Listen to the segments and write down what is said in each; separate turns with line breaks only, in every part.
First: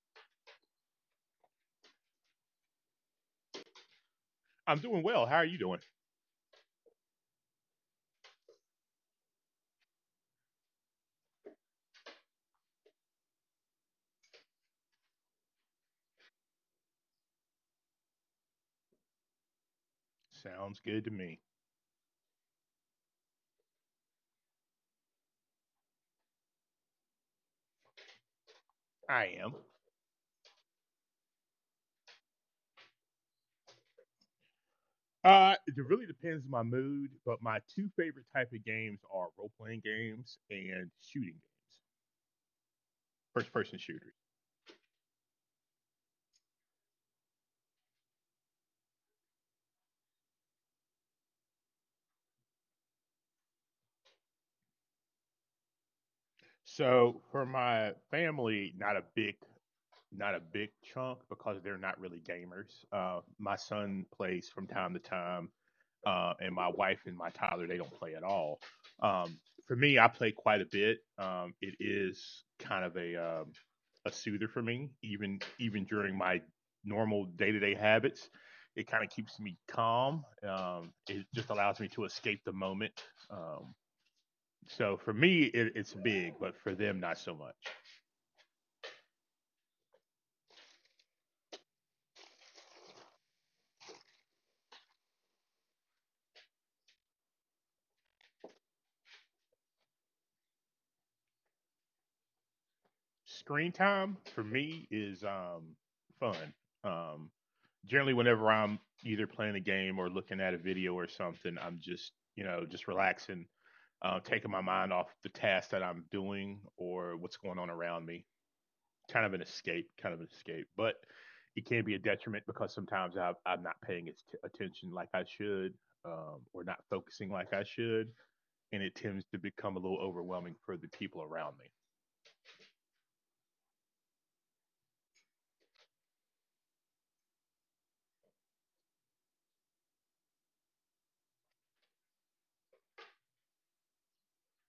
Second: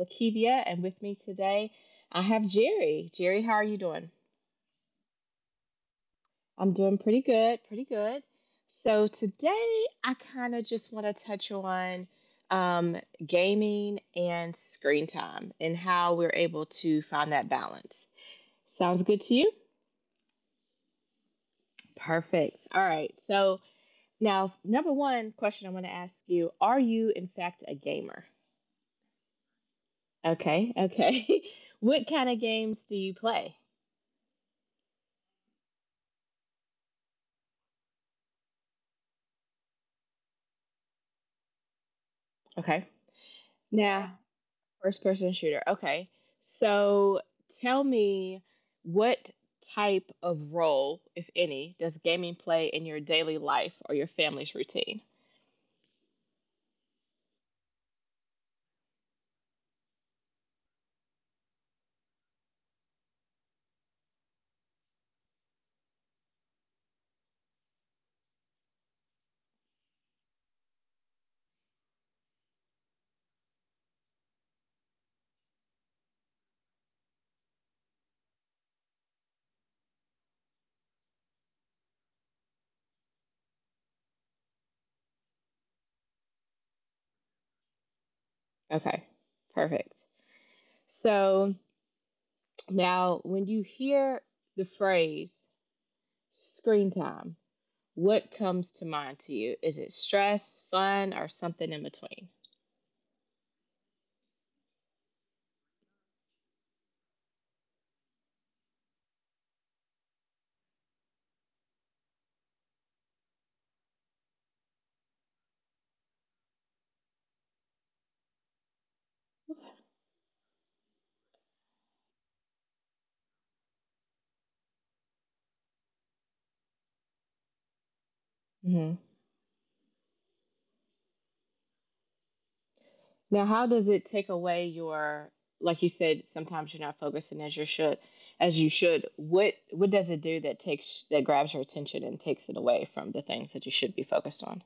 Lakivia, and with me today I have Jerry. Jerry, how are you doing?
I'm doing well. How are you doing?
I'm doing pretty good, pretty good. So today I kind of just want to touch on um, gaming and screen time and how we're able to find that balance. Sounds good to you?
Sounds good to me.
Perfect. All right. So now, number one question I want to ask you: Are you in fact a gamer?
I am.
Okay, okay. What kind of games do you play?
It really depends on my mood, but my two favorite type of games are role playing games and shooting games,
Okay.
first person shooters.
Now, first person shooter. Okay. So tell me what type of role, if any, does gaming play in your daily life or your family's routine?
So for my family, not a big chunk because they're not really gamers. My son plays from time to time. And my wife and my toddler, they don't play at all. Um, for me, I play quite a bit. It is kind of a soother for me, even during my normal day to day habits. It kind of keeps me calm. It just allows me to escape the moment. Um, so for me, it's big, but for them, not so much.
Okay. Perfect. So now when you hear the phrase screen time, what comes to mind to you? Is it stress, fun, or something in between?
Screen time for me is fun. Um Generally whenever I'm either playing a game or looking at a video or something, I'm just, you know, just relaxing, taking my mind off the task that I'm doing or what's going on around me. Kind of an escape, kind of an escape. But it can be a detriment because sometimes I'm not paying its attention like I should or not focusing like I should. And it tends to become a little overwhelming for the people around me.
Now, how does it take away your, like you said, sometimes you're not focusing as you should, as you should. What does it do that takes that grabs your attention and takes it away from the things that you should be focused on?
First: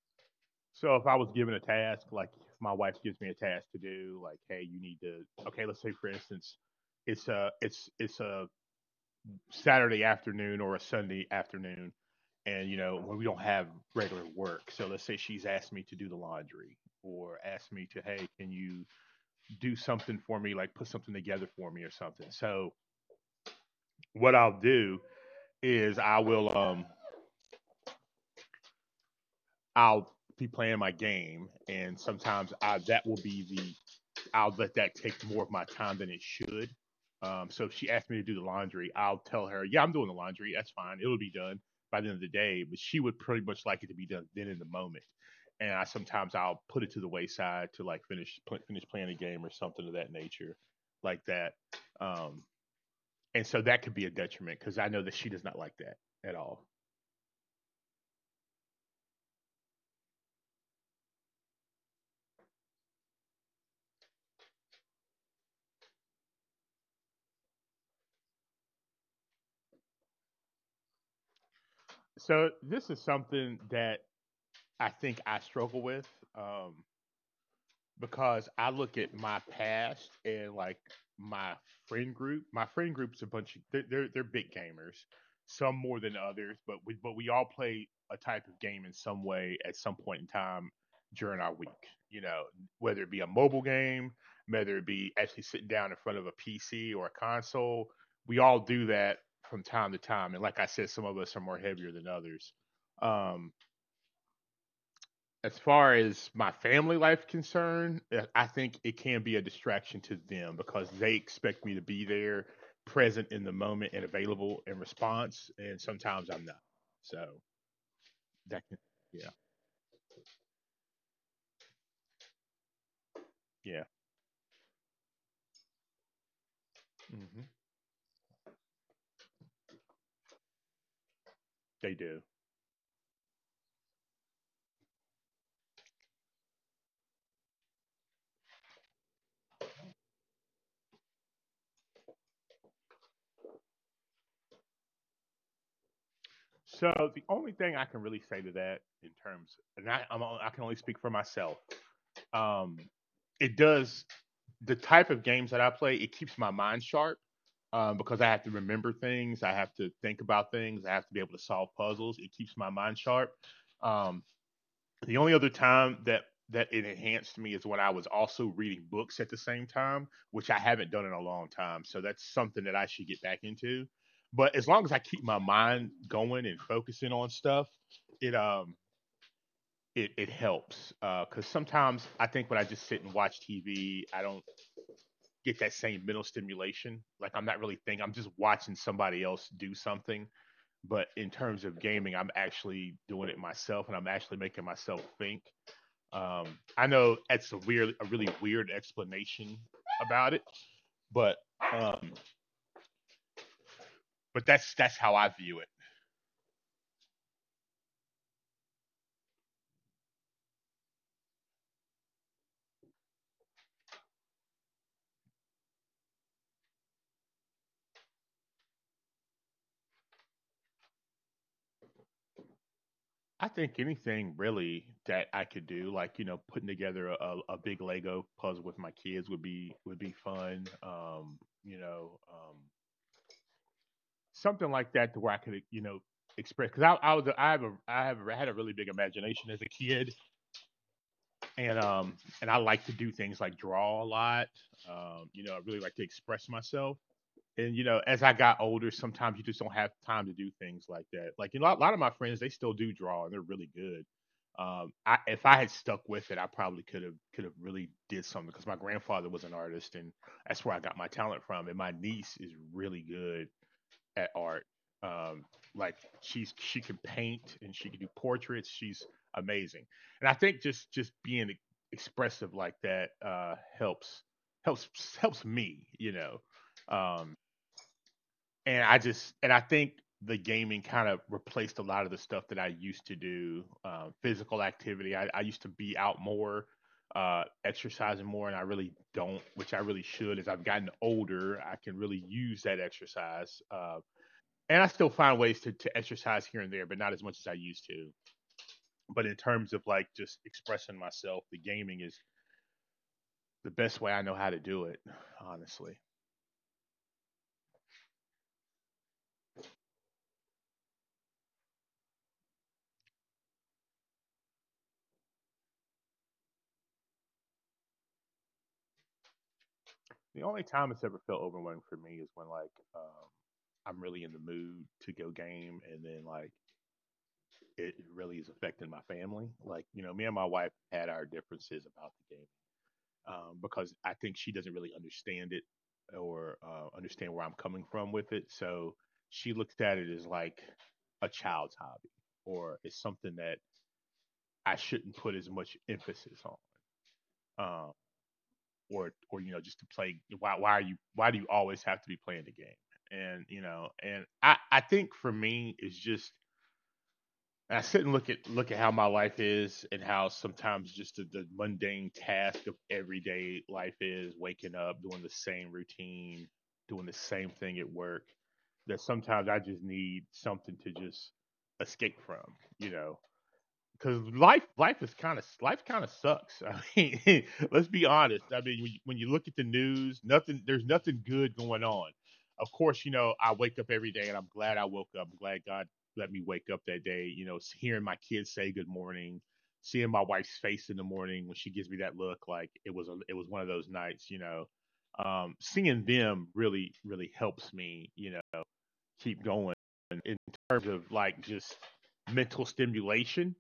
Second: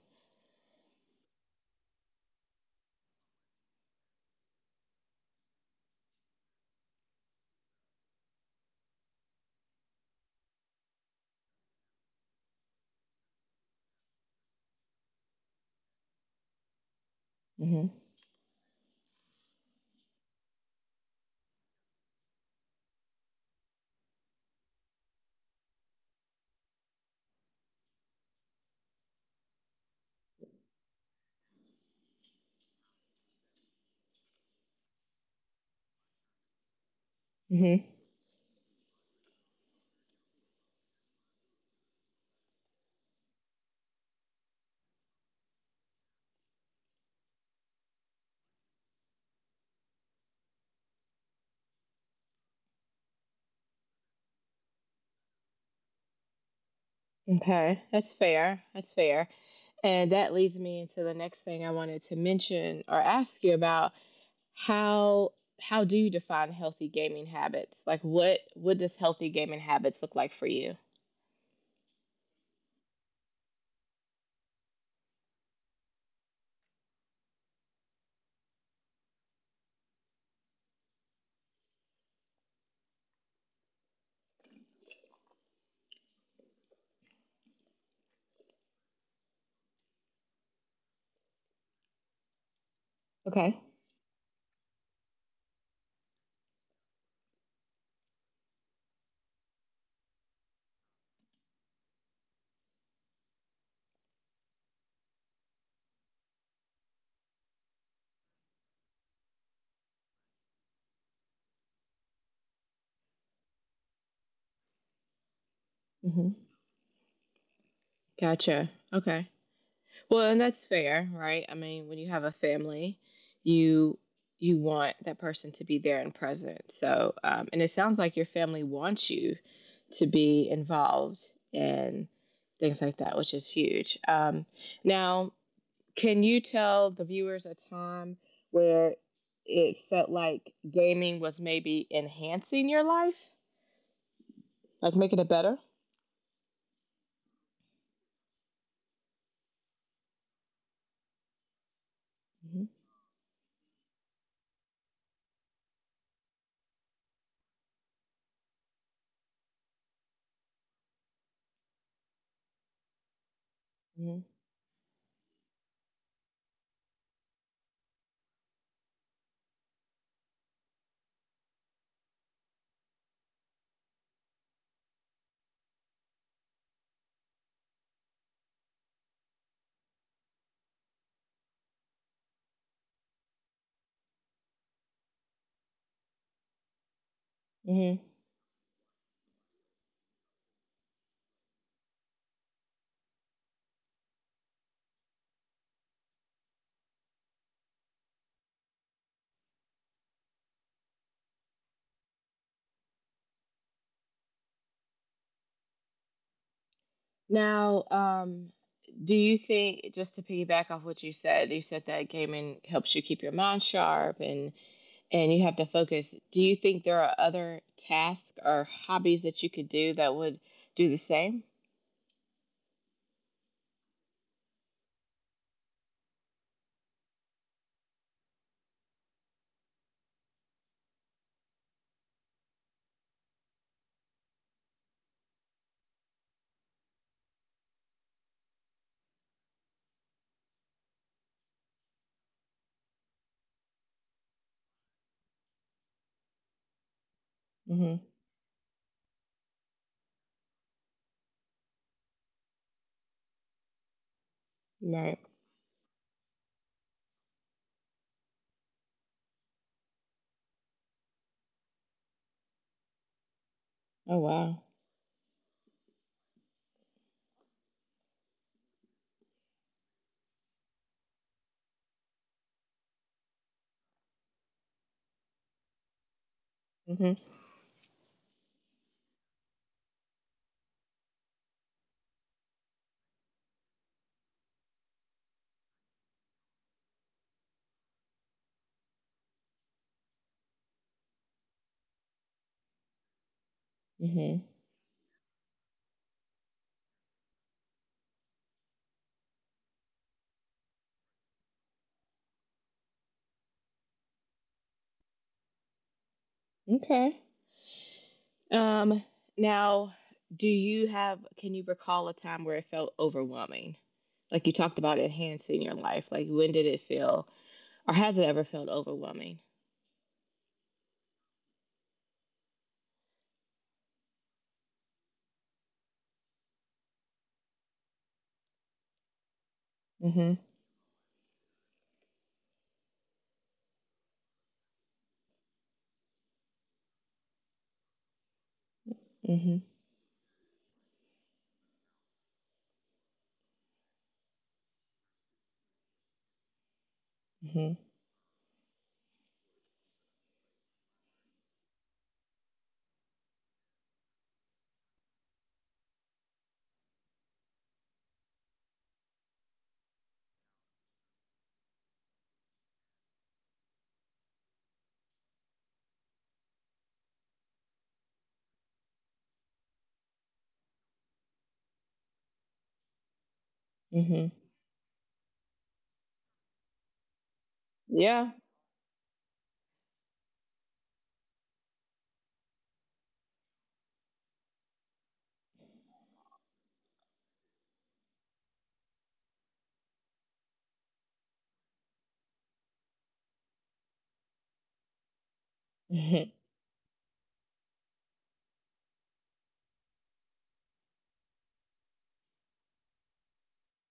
So if I was given a task, like if my wife gives me a task to do, like, hey, you need to okay, let's say for instance, it's a Saturday afternoon or a Sunday afternoon, and you know when we don't have regular work. So let's say she's asked me to do the laundry or asked me
Mhm.
to hey, can you do something for me, like put something together for me or something. So what I'll do is I will I'll be playing my game, and sometimes I that will be the I'll let that take more of my time than it should. So if
Mhm.
she asked me to do the laundry, I'll tell her, yeah, I'm doing the laundry. That's fine. It'll be done by the end of the day. But she would pretty much like it to be done then in the moment. And I sometimes I'll put it to the wayside to like finish playing a game or something of that nature, like that. Um, and so that could be a detriment because I know that she does not like that at all.
Okay, that's fair. That's fair. And that leads me into the next thing I wanted to mention or ask you about how how do you define healthy gaming habits? Like what does healthy gaming habits look like for you?
So this is something that I think I struggle with. Um, because I look at my past and like my friend group. My friend group's a bunch of they're big gamers, some more than others, but we all play a type of game in some way at some point in time during our week. You know, whether it be a
Okay.
mobile game, whether it be actually sitting down in front of a PC or a console, we all do that from time to time. And like I said, some of us are more heavier than others. Um, as far as my family life concerned, I think it can be a distraction to them because they expect me to be there, present in the moment and available in response, and
Mhm.
sometimes I'm not. So
Gotcha.
that can,
Okay.
yeah,
Well, and that's fair, right? I mean, when you have a family,
yeah,
you you want that person to be there and present. So,
mm-hmm.
and it sounds like your family wants you to be involved
They
in
do.
things like that, which is huge. Now, can you tell the viewers a time where it felt like gaming was maybe enhancing your life, like making it better?
So the only thing I can really say to that in terms, and I can only speak for myself.
Mm-hmm.
Um, it does the type of games that I play, it keeps my mind sharp because I have to remember things, I have to think about things, I have to be able to solve puzzles. It keeps my mind sharp.
Mm-hmm.
Um, the only other time that it enhanced me is when I was also reading books at the same time, which I haven't done in a long time. So that's something that I should get back into. But as long as I keep my mind going and focusing on stuff, it um it helps because sometimes I think when I just sit and watch TV, I don't get that same mental stimulation. Like I'm not really
Mm-hmm.
thinking, I'm just watching somebody else do something. But in terms of gaming, I'm actually doing it myself and I'm actually making myself think. Um, I know that's a really weird explanation about it, but um, but that's how I view it.
Now, do you think, just to piggyback off what you said that gaming helps you keep your mind sharp and you have to focus. Do you think there are other tasks or hobbies that you could do that would do the same?
I think anything really that I could do, like you know, putting together a big Lego puzzle with my kids would be fun. You know, something like that to where I could you know express because I was a, I have a I have a, had a really big imagination as a kid, and um and I like to do things like draw a lot. You know, I really like to express myself, and you
Mm-hmm.
know as I got older sometimes you just don't have time to do things like that, like you know a lot of my friends they still do draw and they're really good. um
Right.
i if I had stuck with it I probably could have really did something because my grandfather was an artist, and that's where I got my talent from. And my niece is really good
Oh,
at
wow.
art. um like she can paint and she can do portraits. She's amazing. And I think just being expressive like that helps helps me, you know.
Mm-hmm.
um and I think the gaming kind of replaced a lot of the stuff that I used to do. Physical activity. I used to be out more, exercising more, and I really don't, which I really should. As I've gotten older, I can really use that exercise.
Mm-hmm.
And I still find ways to exercise here and there, but not as much as I used to. But in terms of like just expressing myself, the gaming is the best way I know how to do it, honestly.
Okay. Um, now, do you have, can you recall a time where it felt overwhelming? Like you talked about enhancing your life. Like when did it feel, or has it ever felt overwhelming?
The only time it's ever felt overwhelming for me is when like um, I'm really in the mood to go game, and then like it really is affecting my family. Like you know, me and my wife had our differences about the game because I think she doesn't really understand it or understand where I'm coming from with it. So she
Mhm.
looks at it as like a child's hobby or it's something that I shouldn't put as much emphasis on.
Mhm.
Um, or you know just to play, why are you, why do you always have to be playing the game. And you know and I think for me it's just, and I sit and look at how my life is and how sometimes just the mundane task of everyday life is waking up, doing the same routine, doing the same thing at work. That sometimes I just need something to just escape from, you know, because
Mhm.
life kind of sucks. I mean, let's be
Yeah.
honest. I mean, when you look at the news, nothing there's nothing good going on. Of course, you know I wake up every day and I'm glad I woke up. I'm glad God let me wake up that day. You know, hearing my kids say good morning, seeing my wife's face in the morning when she gives me that look, like it was one of those nights. You know, seeing
Mhm.
them really really helps me. You know, keep going in terms of like just mental stimulation.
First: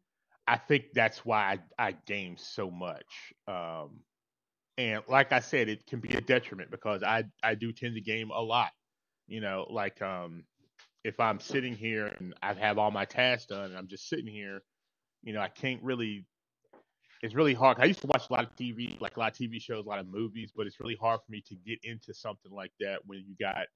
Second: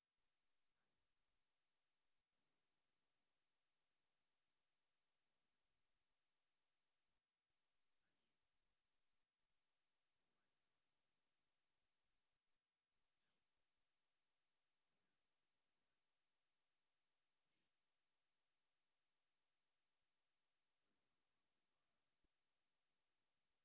I think that's why I game so much. And like I said, it can be a detriment because I do tend to game a lot. You know, like if I'm sitting here and I have all my tasks done and I'm just sitting here, you know, I can't really. It's really hard. I used to watch a lot of TV, like a lot of TV shows, a lot of movies, but it's really hard for me to get into something like that when you got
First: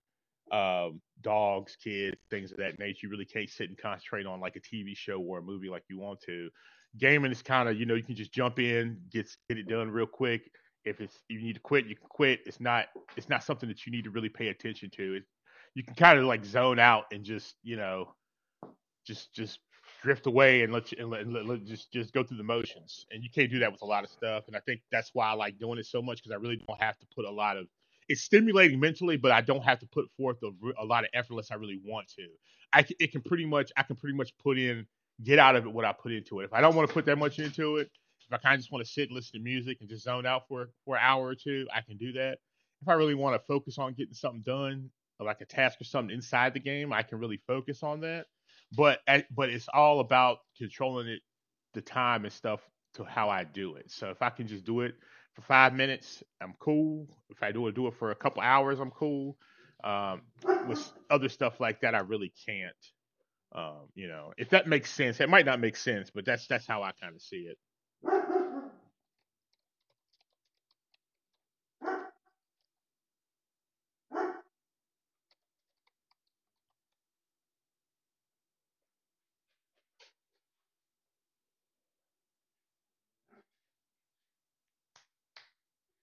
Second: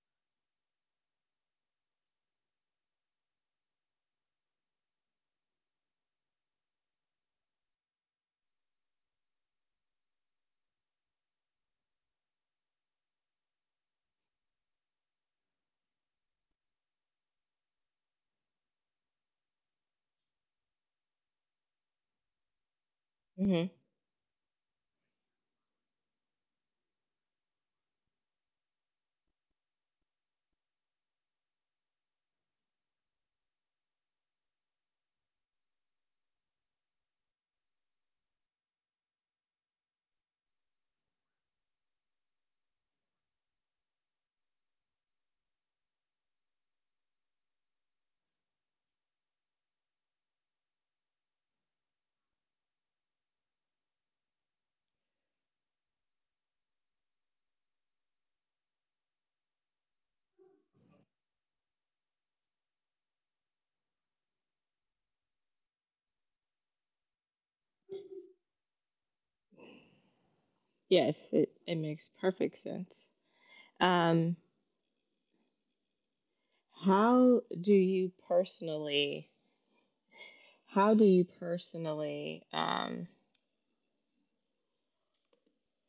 dogs, kids, things of that nature. You really can't sit and concentrate on like a TV show or a movie like you want to. Gaming is kind of, you know, you can just jump in, get it done real quick. If it's you need to quit, you can quit. It's not something that you need to really pay attention to. It, you can kind of like zone out and just you know just drift away and let you just go through the motions. And you can't do that
Mhm.
with a lot of stuff. And I think that's why I like doing it so much because I really don't have to put a lot of. It's stimulating mentally, but I don't have to put forth a lot of effort unless I really want to. It can pretty much, I can pretty much put in get out of it what I put into it. If I don't want to put that much into it, if I kind of just want to sit and listen to music and just zone out for an hour or two, I can do that. If I really want to focus on getting something done, like a task or something inside the game, I can really focus on that. but but it's all about controlling it, the time and stuff to how I do it. So if I can just do it for 5 minutes, I'm cool. If I do it for a couple hours, I'm cool. Um, with other stuff like that, I really can't. You know, if that makes sense, it might not make sense, but that's how I kind of see it.
Yes, it makes perfect sense. Um, how do you personally, how do you personally